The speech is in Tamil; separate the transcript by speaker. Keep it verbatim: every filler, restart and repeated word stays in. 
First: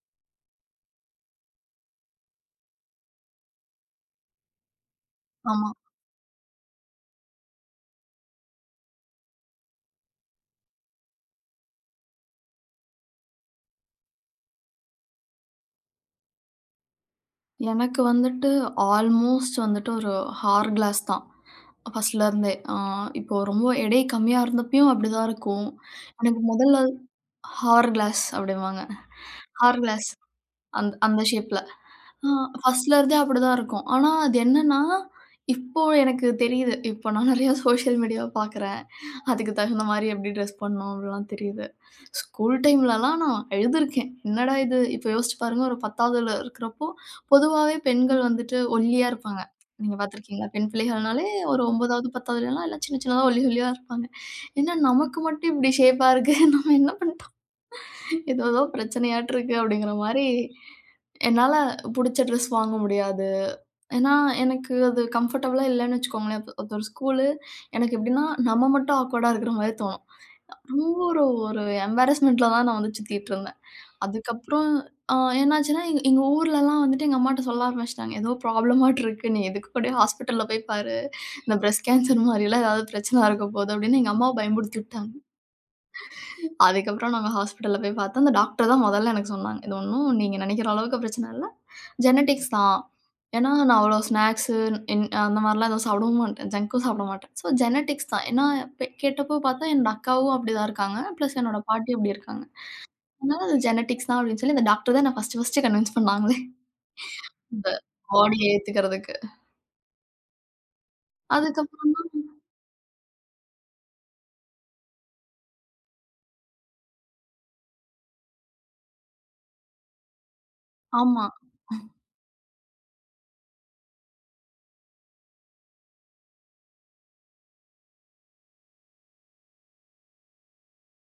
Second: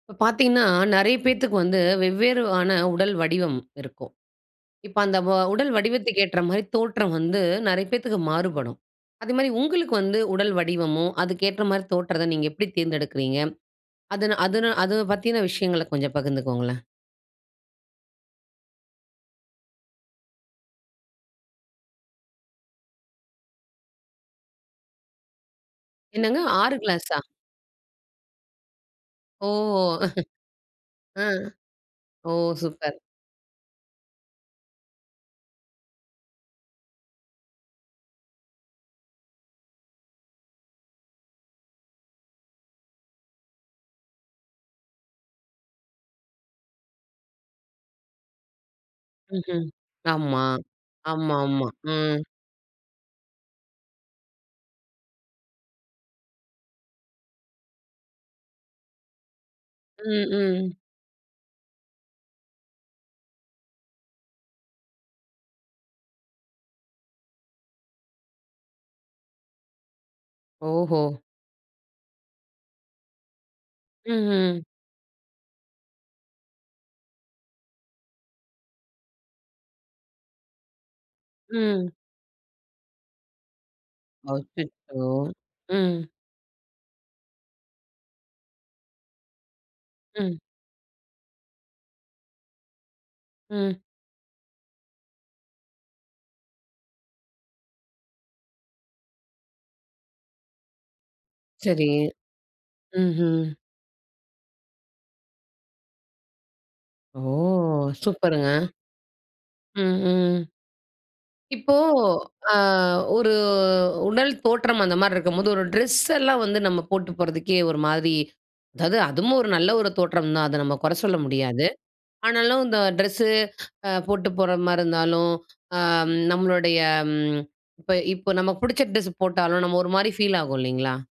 Speaker 1: இப்போ பார்த்தீங்கன்னா, நிறைய பேத்துக்கு வந்து, வெவ்வேறான உடல் வடிவம் இருக்கும், இப்ப அந்த வ உடல்
Speaker 2: ஆமா.
Speaker 1: வடிவத்துக்கு ஏற்ற மாரி தோற்றம் வந்து, நிறைய பேத்துக்கு மாறுபடும், அதுமாரி உங்களுக்கு வந்து உடல் வடிவமும், அதுக்கு ஏற்ற மாரி தோற்றத்த நீங்க எப்படி தேர்ந்தெடுக்கறீங்க? அது அது அத பத்தின விஷயங்கள கொஞ்சம் பகிர்ந்துக்கோங்களேன்.
Speaker 2: எனக்கு வந்துட்டு, ஆல்மோஸ்ட் வந்துட்டு, ஒரு ஹார் கிளாஸ் தான், ஃபர்ஸ்ட்டலேருந்தே ஆ இப்போ ரொம்ப எடை கம்மியா இருந்தப்பயும் அப்டிதான் இருக்கும்,
Speaker 1: என்னங்க
Speaker 2: எனக்கு
Speaker 1: ஆறு
Speaker 2: முதல்ல.
Speaker 1: கிளாஸா?
Speaker 2: ஹார் கிளாஸ் அப்டிம்பாங்க,
Speaker 1: ஓ!
Speaker 2: ஹேர் கிளாஸ் அந்த அந்த
Speaker 1: ஆ
Speaker 2: ஷேப்பில
Speaker 1: ஓ!
Speaker 2: அ
Speaker 1: சூப்பர்.
Speaker 2: ஃபர்ஸ்ட்டில இருந்தே அப்டிதான் இருக்கும், ஆனா அது என்னென்னா, இப்போ எனக்கு தெரியுது, இப்போ நான் நிறையா சோசியல் மீடியா பார்க்கிறேன், அதுக்கு தகுந்த மாரி எப்டி டிரெஸ் பண்ணணும். அப்டிலாம் தெரியுது, ஸ்கூல் டைம்லலாம் நான் அழுதிருக்கேன், என்னடா இது, இப்போ யோசிச்சு பாருங்க, ஒரு பத்தாவதுல இருக்கிறப்போ பொதுவாவே பெண்கள் வந்துட்டு, ஒல்லியா இருப்பாங்க,
Speaker 1: ம்ஹ்ம்.
Speaker 2: நீங்க
Speaker 1: ஆமா.
Speaker 2: பார்த்துருக்கீங்களா? பெண் பிள்ளைகள்னாலே ஒரு
Speaker 1: ஆமாமா.
Speaker 2: ஒன்பதாவது
Speaker 1: ம்.
Speaker 2: பத்தாவதுலலாம் எல்லாம் சின்ன சின்னதா ஒல்லி ஒல்லியா இருப்பாங்க, என்ன நமக்கு மட்டும் இப்டி ஷேப்பா இருக்கு? நம்ம என்ன பண்ணிட்டோம்? ஏதோ ஏதோ பிரச்சனையாட்டு இருக்கு அப்டிங்கிற
Speaker 1: ம்.
Speaker 2: மாரி,
Speaker 1: ம்.
Speaker 2: என்னால புடிச்ச ட்ரெஸ் வாங்க முடியாது, ஏன்னா எனக்கு அது கம்ஃபர்டபுளா இல்லைன்னு வச்சுக்கோங்களேன், ஒரு ஒரு ஸ்கூலு, எனக்கு எப்டின்னா, நம்ம மட்டும் ஆக்வர்டா இருக்கிற மாரி தோணும், ரொம்ப
Speaker 1: ஓஹோ!
Speaker 2: ஒரு ஒரு எம்பாரஸ்மெண்ட்டில தான் நான் வந்து சுத்திட்டுருந்தேன்,
Speaker 1: ம்ஹ்ம்.
Speaker 2: அதுக்கப்புறம் ஆ என்னாச்சுன்னா, எங்க எங்க ஊர்லலாம் வந்துட்டு, எங்க அம்மாட்ட சொல்ல ஆரம்பிச்சுட்டாங்க, ஏதோ ப்ராப்ளமாட்டு இருக்கு, நீ எதுக்கு கூட ஹாஸ்பிட்டலில போய் பாரு, இந்த பிரெஸ்ட்
Speaker 1: ம்.
Speaker 2: கேன்சர் மாரிலாம் ஏதாவது பிரச்சனையா இருக்க போது, அப்டின்னு எங்க அம்மாவ பயமுருத்தி
Speaker 1: அச்சச்சோ!
Speaker 2: விட்டாங்க.
Speaker 1: ம்.
Speaker 2: அதுக்கப்புறம் நாங்க ஹாஸ்பிட்டல்ல போய் பார்த்தோம், அந்த டாக்டர் தான் முதலில எனக்கு சொன்னாங்க, இது ஒண்ணும் நீங்க
Speaker 1: ம்.
Speaker 2: நினைக்கிற அளவுக்கு பிரச்சன இல்லை, ஜெனடிக்ஸ் தான், ஏனா நான்
Speaker 1: ம்.
Speaker 2: அவ்வளவு ஸ்நாக்ஸ், என் அந்த மாரி எல்லாம் எதுவும் சாப்பிடவும் மாட்டேன், ஜங்க்கும் சாப்பிட மாட்டேன், சோ ஜெனடிக்ஸ் தான், ஏனா பொ கேட்டபோ பார்த்தா என்னுடைய அக்காவும் அப்டி தான் இருக்காங்க, பிளஸ் என்னுடைய
Speaker 1: சரி.
Speaker 2: பாட்டியும் அப்டி இருக்காங்க, அதனால
Speaker 1: ம்ஹ்ம்.
Speaker 2: அது ஜெனடிக்ஸ் தான், அப்படினு சொல்லி, அந்த டாக்டர் தான் என்ன பர்ஸ்ட் பர்ஸ்ட் கன்வின்ஸ் பண்னாங்களே,
Speaker 1: ஓ!
Speaker 2: இந்த பாடி
Speaker 1: சூப்பருங்க.
Speaker 2: ஏத்துக்கறதுக்கு.
Speaker 1: ம்ஹ்ம். இப்போ
Speaker 2: அதுக்கப்புறம் தான்
Speaker 1: ஆ ஒரு உடல் தோற்றம் அந்த மாரி இருக்கும்போது, ஒரு ட்ரெஸ் எல்லாம் வந்து நம்ம போட்டு போறதுக்கே ஒரு மாதிரி, அதாவது அதுவும் ஒரு நல்ல ஒரு தோற்றம் தான், அத நம்ம குறை சொல்ல
Speaker 2: ஆமா.
Speaker 1: முடியாது, ஆனாலும் இந்த ட்ரெஸ்ஸு போட்டு போற மாரி இருந்தாலும், ஆ நம்மளுடைய ம் இப்போ இப்போ நமக்கு பிடிச்ச ட்ரெஸ் போட்டாலும் நம்ம ஒரு மாரி ஃபீல் ஆகும் இல்லைங்களா?